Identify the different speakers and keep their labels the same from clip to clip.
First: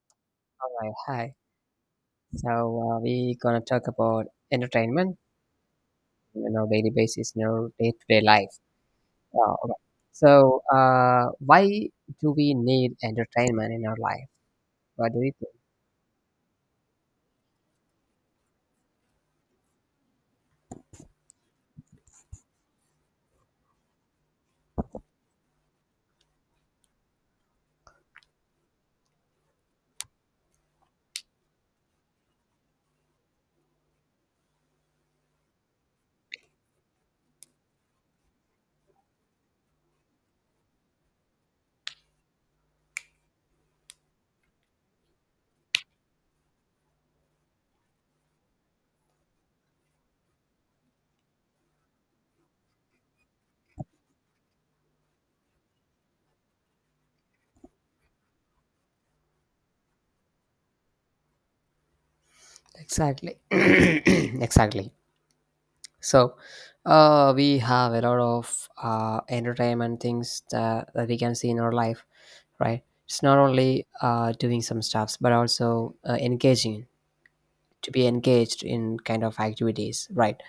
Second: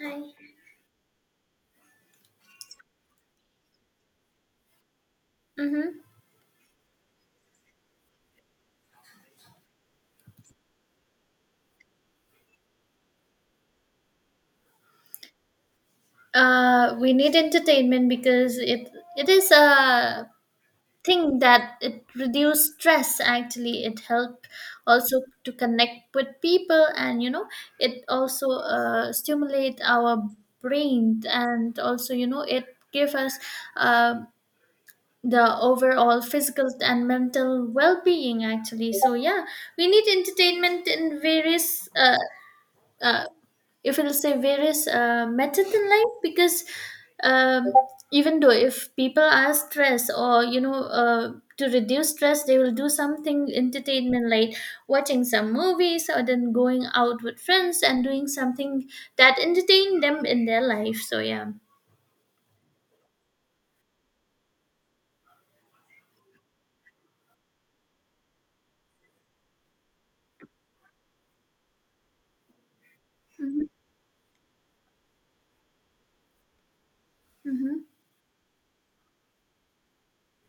Speaker 1: Hi.
Speaker 2: Right, hi. So we gonna talk about entertainment,
Speaker 1: Mm-hmm.
Speaker 2: you know, daily basis, you know, day-to-day life. Uh, alright. So uh, why do we need entertainment in our life? What do you think?
Speaker 1: We need entertainment because it is a thing that it reduce stress. Actually, it help also to connect with people, and you know, it also stimulate our brain, and also you know, it give us uh, the overall physical and mental well being. Actually, so yeah, we need entertainment in various uh, if it'll say various methods in life because um, even though if people are stressed or you know to reduce stress they will do something entertainment like watching some movies or then going out with friends and doing something that entertain them in their life so yeah.
Speaker 2: Exactly, exactly. So we have a lot of entertainment things that we can see in our life, right? It's not
Speaker 1: Mm-hmm,
Speaker 2: only doing some stuffs, but also engaging
Speaker 1: mm-hmm,
Speaker 2: to be engaged in kind of activities, right?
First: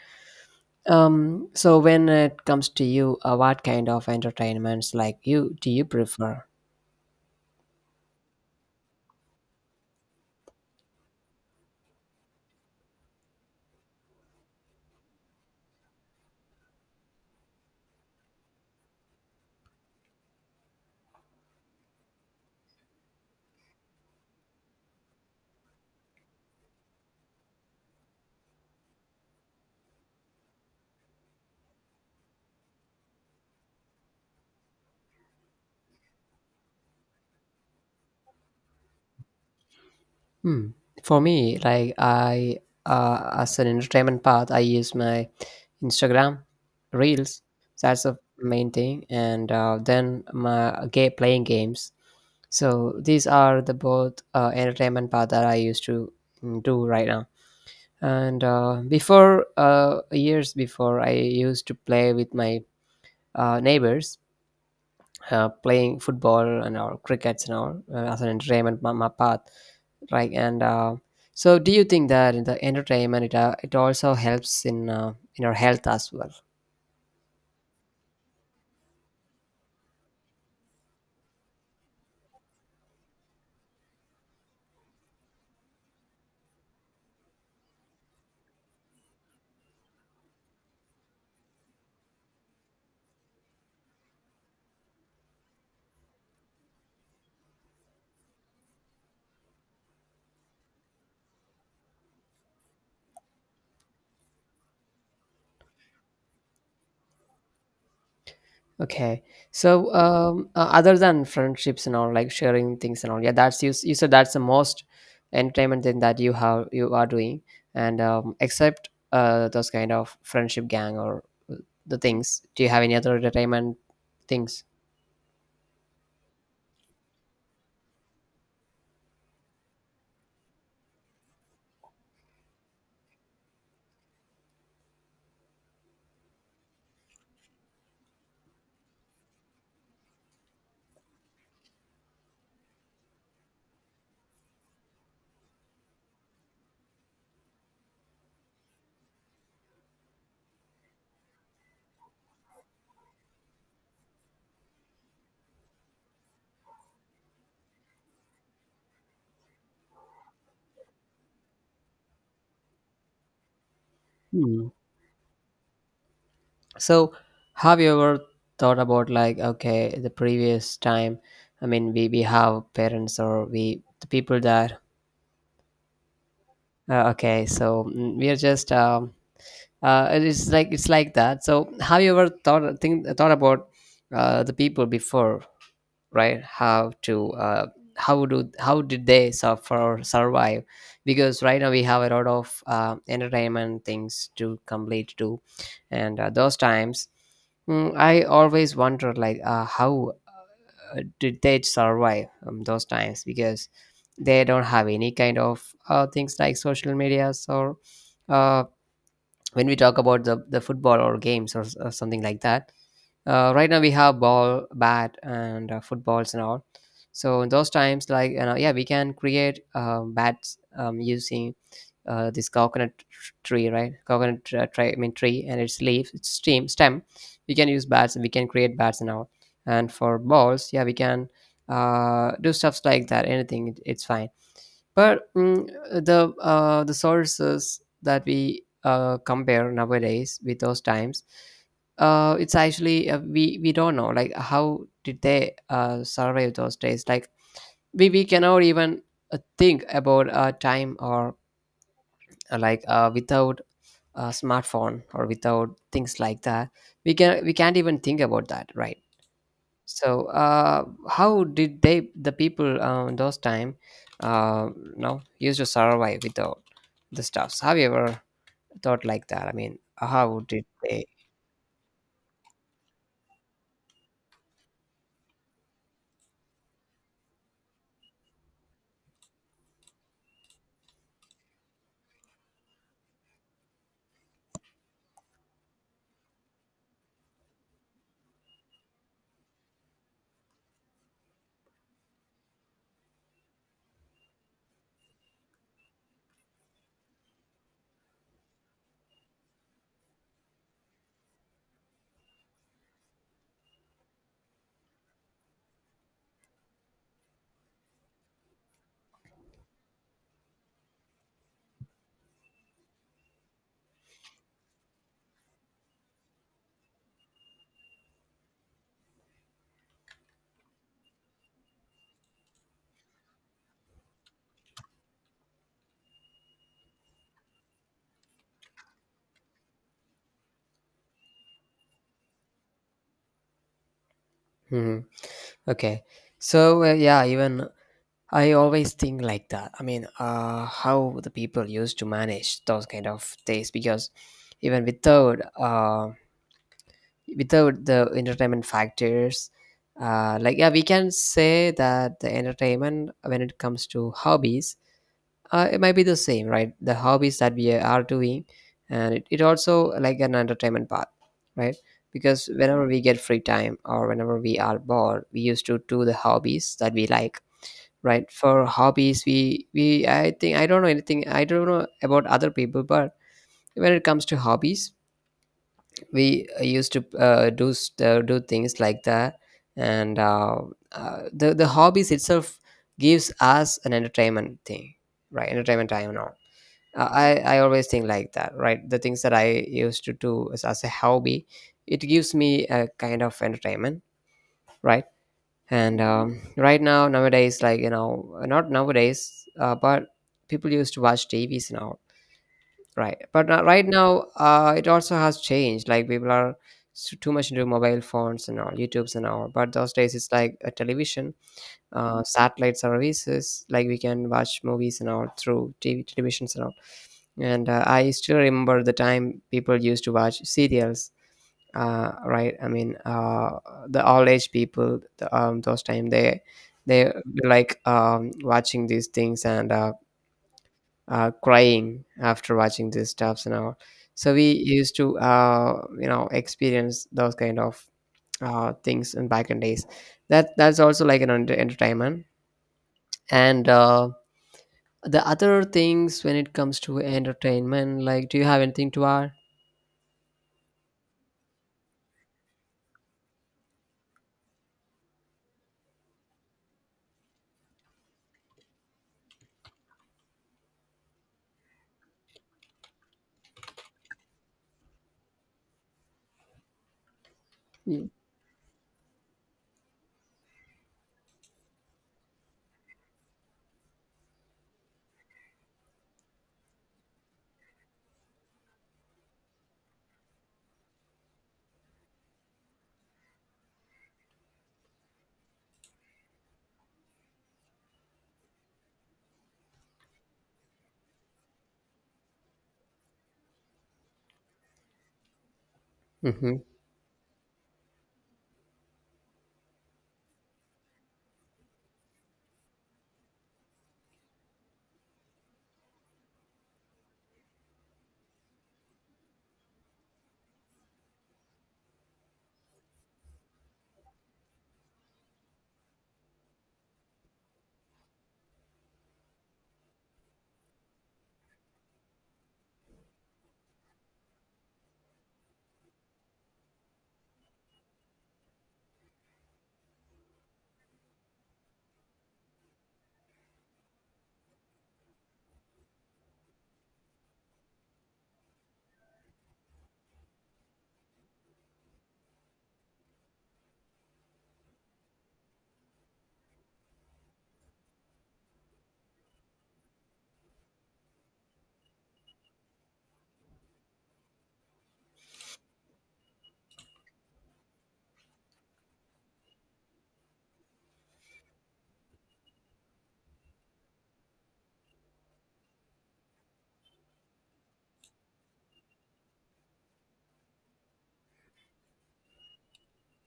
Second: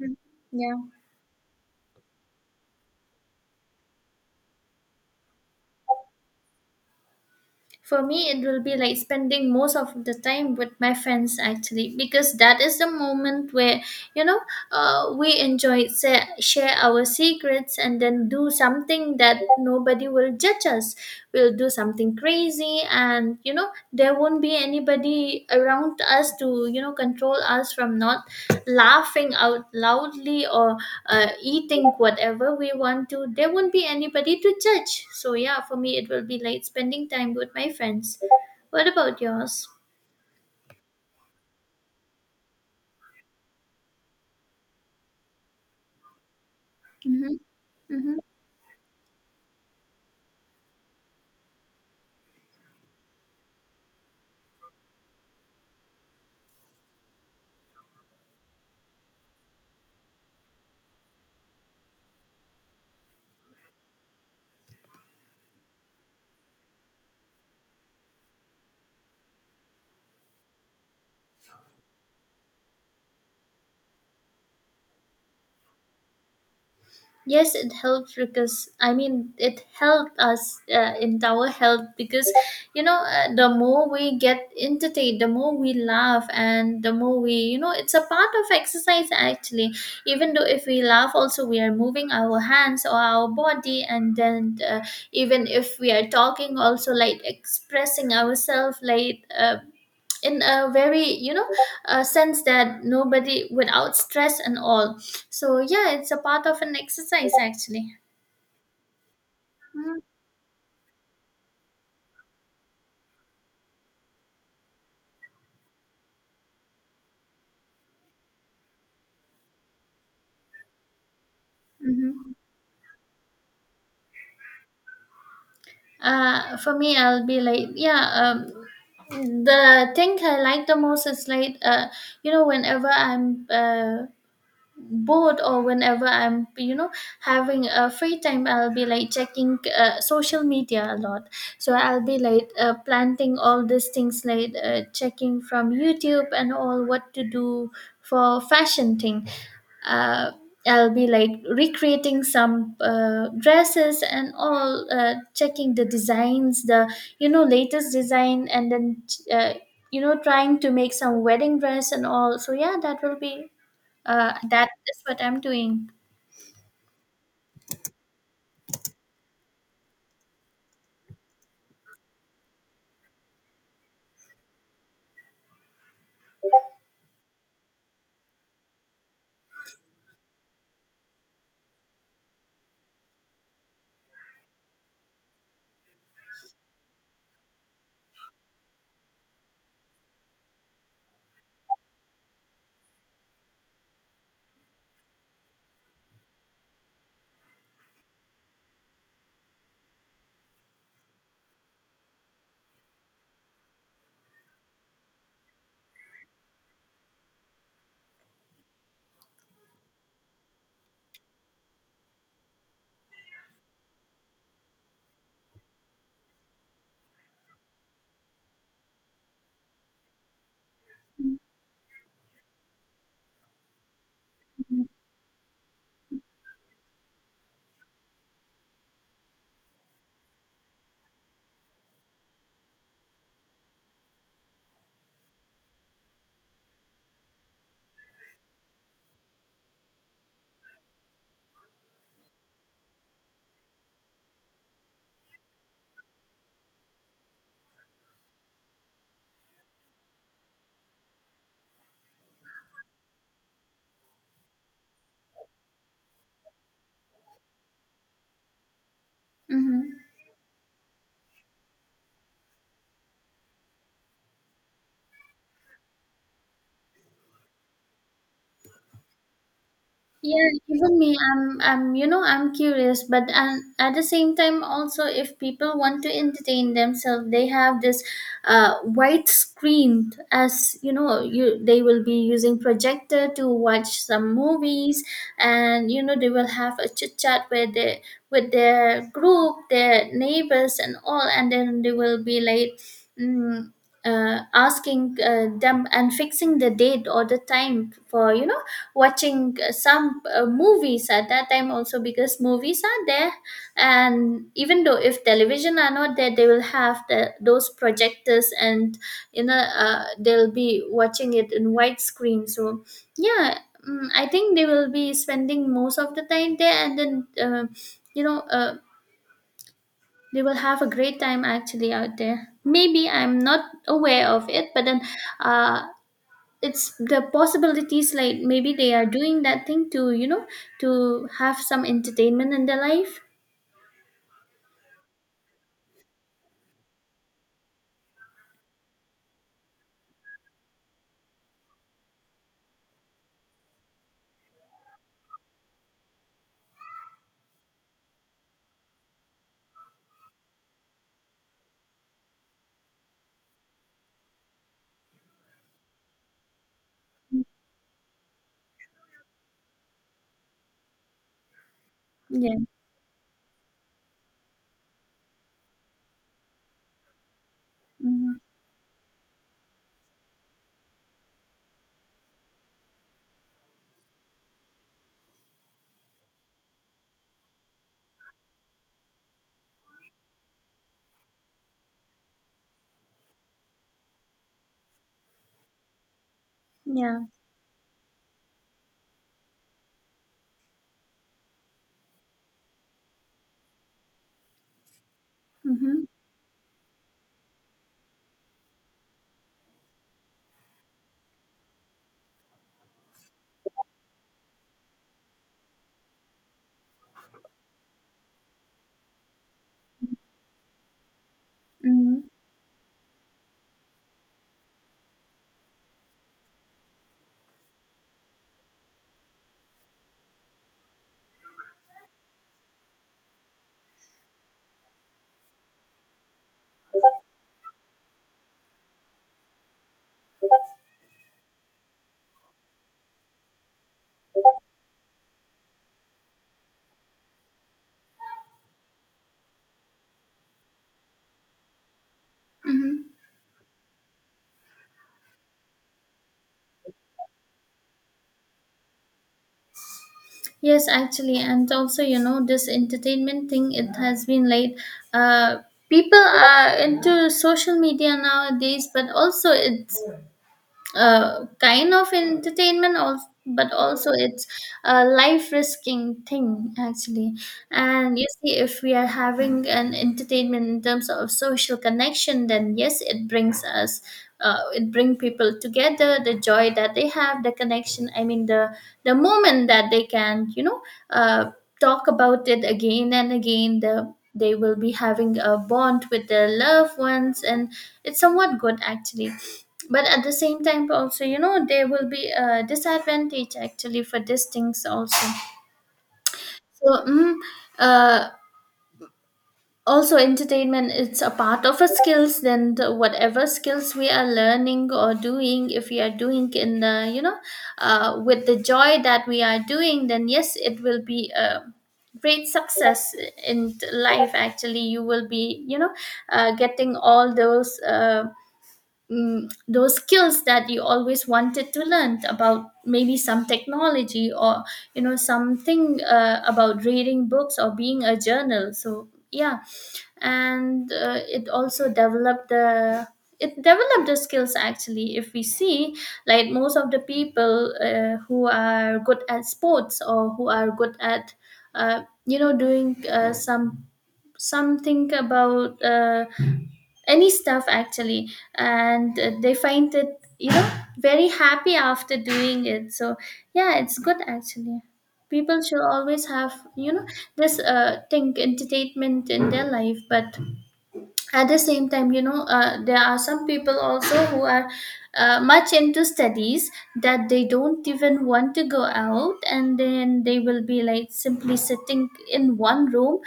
Speaker 1: yeah.
Speaker 2: So when it comes to you, what kind of entertainments like you do you prefer?
Speaker 1: For me, it will be like spending most of the time with my friends actually, because that is the moment where you know we share our secrets and then do something that nobody will judge us. We'll do something crazy, and you know there won't be anybody around us to you know control us from not laughing out loudly or eating whatever we want to, there won't be anybody to judge, so yeah, for me it will be like spending time with my friends. What about yours?
Speaker 2: Hmm. For me, as an entertainment path, I use my Instagram
Speaker 1: Mm-hmm.
Speaker 2: Reels. That's the
Speaker 1: Mm-hmm.
Speaker 2: main thing, and then my game playing games. So these are the both entertainment path that I used to do right now. Years before, I used to play with my neighbors, playing football and or crickets and all, as an entertainment path. Right and so do you think that in the entertainment it also helps in our health as well?
Speaker 1: Yes, it helped because I mean it helped us in our health because you know the more we get entertained, the more we laugh, and the more we you know it's a part of exercise actually. Even though if we laugh, also we are moving our hands or our body, and then even if we are talking, also like expressing ourselves, like. In a very you know a sense that nobody without stress and all, so yeah it's a part of an exercise actually.
Speaker 2: Okay. So other than friendships and all, like sharing things and all, yeah, that's you said that's the most entertainment thing that you have, you are doing. And except those kind of friendship gang or uh, the
Speaker 1: Mm-hmm.
Speaker 2: things, do you have any other entertainment things?
Speaker 1: For me I'll be like yeah, the thing I like the most is like you know whenever I'm bored or whenever I'm you know having a free time I'll be like checking social media a lot, so I'll be like planting all these things like checking from YouTube and all what to do for fashion thing. uh, I'll be like recreating some dresses and all, checking the designs, the you know latest design, and then uh, you know trying to make some wedding dress and all. So yeah, that will be
Speaker 2: Hmm.
Speaker 1: that is what I'm doing.
Speaker 2: So, have you ever thought about, like, okay, the previous time? I mean, we have parents, or we the people that, okay, so mm, we are just it is like it's like that. So, have you ever thought about the people before? Right, how to how do how did they suffer or survive? Because right now we have a lot of entertainment things to complete too. And uh, those times mm, I always wonder like, how did they survive, those times, because they don't have any kind of things like social medias, or uh, when we talk about the football or games, or or something like that. Right now we have ball bat and footballs and all. So in those times, like, you know, yeah, we can create bats, using this coconut tree, right? Coconut tr- tree I mean tree and its leaf, its stem, we can use bats and we can create bats and all. And for balls, yeah, we can do stuffs like that, anything, it's fine. But the sources that we compare nowadays with those times, it's actually, we don't know like how did they survive those days. Like we cannot even think about a time, or without a smartphone or without things like that. We can't even think about that, right?
Speaker 1: Mhm.
Speaker 2: So, how did they, the people, those time, uh, no, used to survive without the stuffs? Have you ever thought like that? I mean, how
Speaker 1: Yeah,
Speaker 2: did
Speaker 1: even
Speaker 2: they?
Speaker 1: me, you know, I'm curious, but at the same time, also, if people want to entertain themselves, they have this white screen as you know, you they will be using projector to watch some movies, and you know, they will have a chit chat with their group, their neighbors, and all, and then they will be like. Mm, asking them and fixing the date or the time for you know watching some movies at that time also because movies are there, and even though if television are not there they will have the, those projectors, and you know they'll be watching it in widescreen, so yeah. Mm, I think they will be spending most of the time there and then you know they will have a great time actually out there, maybe I'm not aware of it, but then uh, it's the possibilities like maybe they are doing that thing to you know to have some entertainment in their life.
Speaker 2: Hmm. Okay, yeah, even I always think like that. I mean, how the people used to manage those kind of things, because even without the entertainment factors. Like, yeah, we can say that the entertainment, when it comes to hobbies, it might be the same, right? The hobbies that we are doing, and it also like an entertainment part, right? Because
Speaker 1: Yeah.
Speaker 2: whenever we get free time, or whenever we are bored, we used to do the hobbies that we like. Right,
Speaker 1: Hmm.
Speaker 2: for hobbies, we I think, I don't know anything, I don't know about other people, but when it comes to hobbies, we used to do things like that. And the hobbies itself gives us an entertainment thing, right? Entertainment time and all. uh,
Speaker 1: Yeah.
Speaker 2: I, I always think like that, right? The things that I used to do as a hobby, it gives me a kind of entertainment, right? and
Speaker 1: Mm-hmm.
Speaker 2: um, right now, nowadays, like, you know, not nowadays, but people used to watch tvs now. Right. But right now, it also has changed. Like people are too much into mobile phones and all, YouTubes and all. But those days, it's like a television,
Speaker 1: Hmm.
Speaker 2: satellite services. Like we can watch movies and all through TV, televisions and all. And I still remember the time people used to watch serials. Right. I mean, the old age people, those time, they were like, watching these things. And crying after watching these stuffs and all. So we used to, you know, experience those kind of things, in back in days. That's also like an entertainment. And the other things when it comes to entertainment, like, do you have anything to add?
Speaker 1: Yes, actually, and also you know this entertainment thing it has been like uh people are into social media nowadays, but also it's kind of entertainment also, but also it's a life risking thing actually. And you see, if we are having an entertainment in terms of social connection, then yes it brings us it bring people together, the joy that they have, the connection I mean the moment that they can you know uh, talk about it again and again, the they will be having a bond with their loved ones, and it's somewhat good actually, but at the same time also you know there will be a disadvantage actually for these things also.
Speaker 2: Mm-hmm.
Speaker 1: So uh, also entertainment it's a part of a skills, then the, whatever skills we are learning or doing, if we are doing in the you know with the joy that we are doing, then yes it will be a great success in life. Actually you will be you know getting all those those skills that you always wanted to learn about, maybe some technology or you know something about reading books or being a journal, so yeah. And it also developed the it developed the skills actually, if we see, like most of the people who are good at sports or who are good at you know doing some something about any stuff actually, and they find it you know very happy after doing it, so yeah it's good actually. People should always have you know this thing entertainment in their life, but at the same time you know there are some people also who are much into studies, that they don't even want to go out, and then they will be like simply sitting in one room,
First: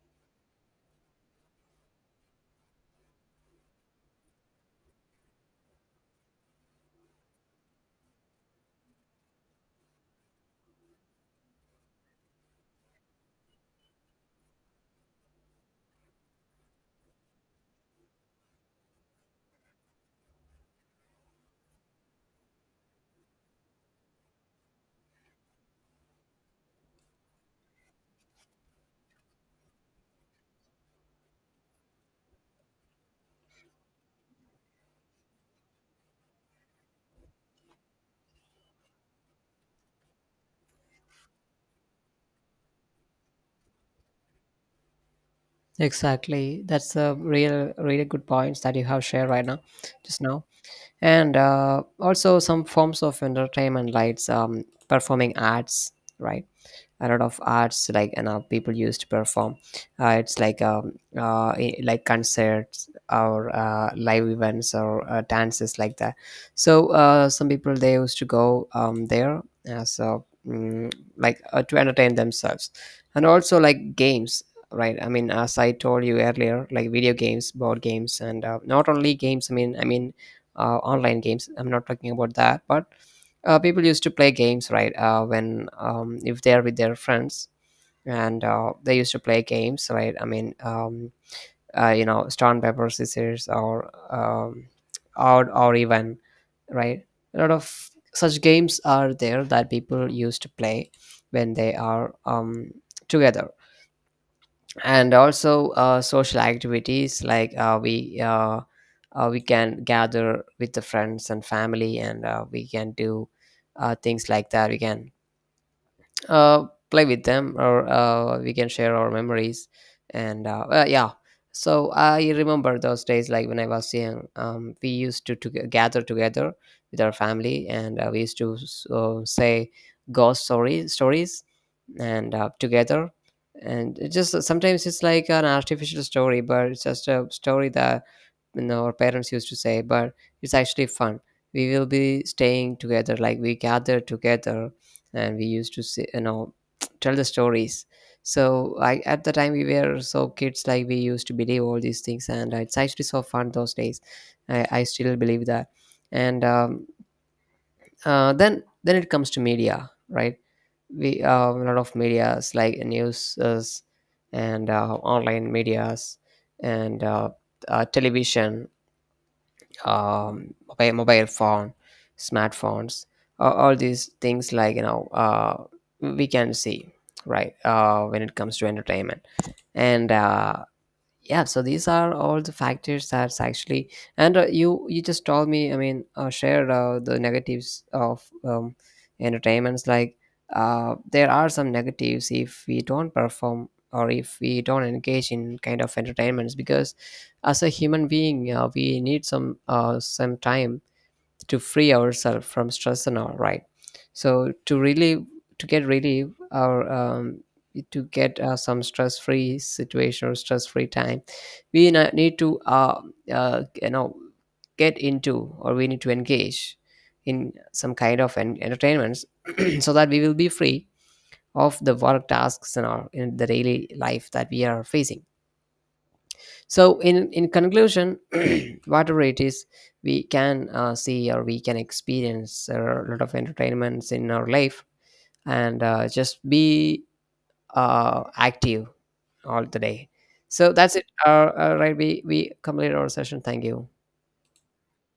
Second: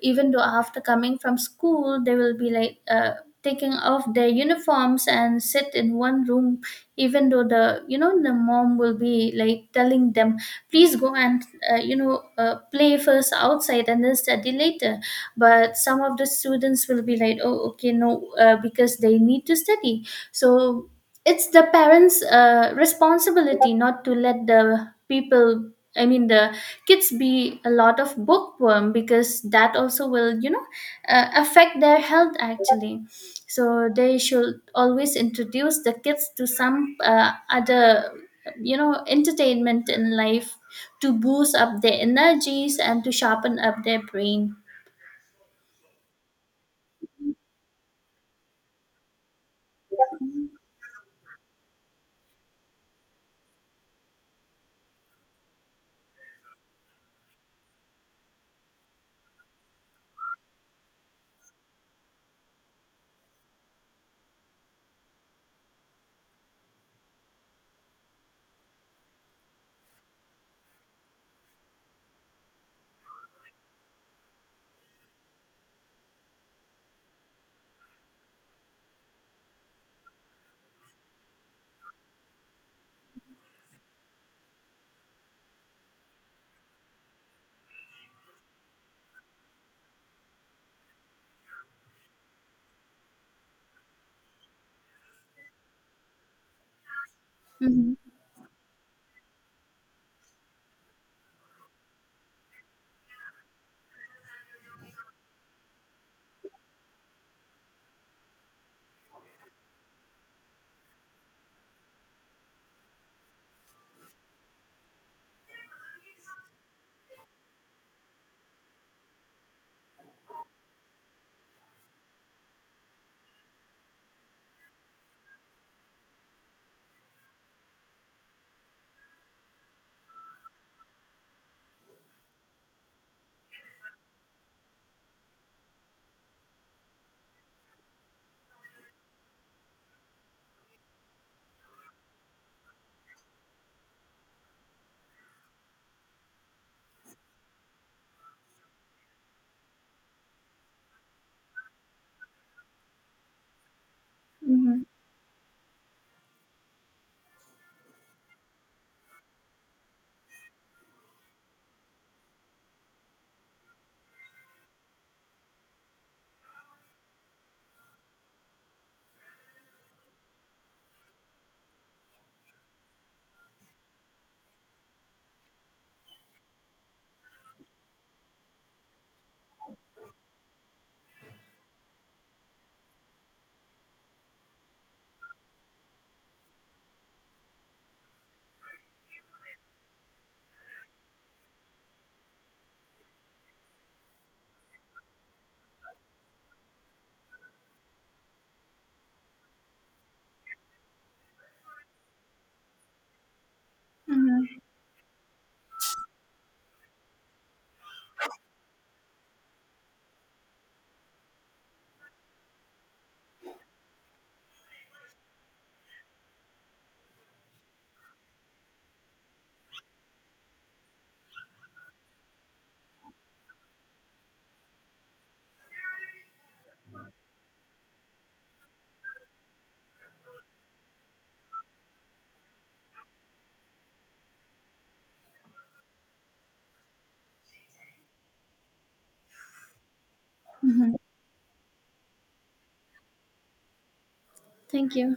Speaker 1: even though after coming from school they will be like taking off their uniforms and sit in one room, even though the you know the mom will be like telling them please go and you know play first outside and then study later, but some of the students will be like oh okay no because they need to study. So it's the parents responsibility not to let the people I mean the kids be a lot of bookworm, because that also will you know affect their health actually. So they should always introduce the kids to some other you know entertainment in life, to boost up their energies and to sharpen up their brain.
Speaker 2: Exactly. That's a real, really good points that you have shared right now, just now. And also some forms of entertainment, like, performing arts, right? A lot of arts like, and people used to perform, it's like, like concerts, or live events, or dances like that. Some people, they used to go, there, like, to entertain themselves. And also like games, right? As I told you earlier, like video games, board games, and not only games, I mean online games, I'm not talking about that, but people used to play games, right? When If they're with their friends, and they used to play games, right? I mean, you know, stone paper scissors, or or even, right, a lot of
Speaker 1: Mhm.
Speaker 2: such games are there that people used to play when they are, together. And also social activities, like, we can gather with the friends and family, and we can do things like that. We can uh, play with them, or we can share our memories, and yeah. So I remember those days, like when I was young, we used to, gather together with our family, and we used to say ghost stories, and together. And it just, sometimes it's like an artificial story, but it's just a story that, you know, our parents used to say, but it's actually fun. We will be staying together, like we gather together, and we used to say, you know, tell the stories. So I, at the time, we were so kids, like we used to believe all these things, and it's actually so fun those days. I
Speaker 1: Mhm.
Speaker 2: still believe that. And then it comes to media, right? We a lot of medias, like news, and online medias, and television, mobile phone, smartphones, all these things, like, you know, we can see, right, when it comes to entertainment. And yeah, so these are all the factors that's actually, and you just told me, I mean, shared the negatives of, entertainments, like, there are some negatives if we don't perform or if we don't engage in kind of entertainments, because as a human being, we need some, some time to free ourselves from stress and all, right? So
Speaker 1: Mhm.
Speaker 2: to relieve, to get relief, or, to get some stress free situation or stress free time, we need to, you know, get into, or we need to engage in some kind of entertainments, so that we will be free of the work tasks and all in the daily life that we are facing. So, in conclusion, whatever it is, we can see, or we can experience there a lot of entertainments in our life, and just be active all the day. So
Speaker 1: Mhm.
Speaker 2: that's it. All right, we complete our session. Thank you.
Speaker 1: Thank you.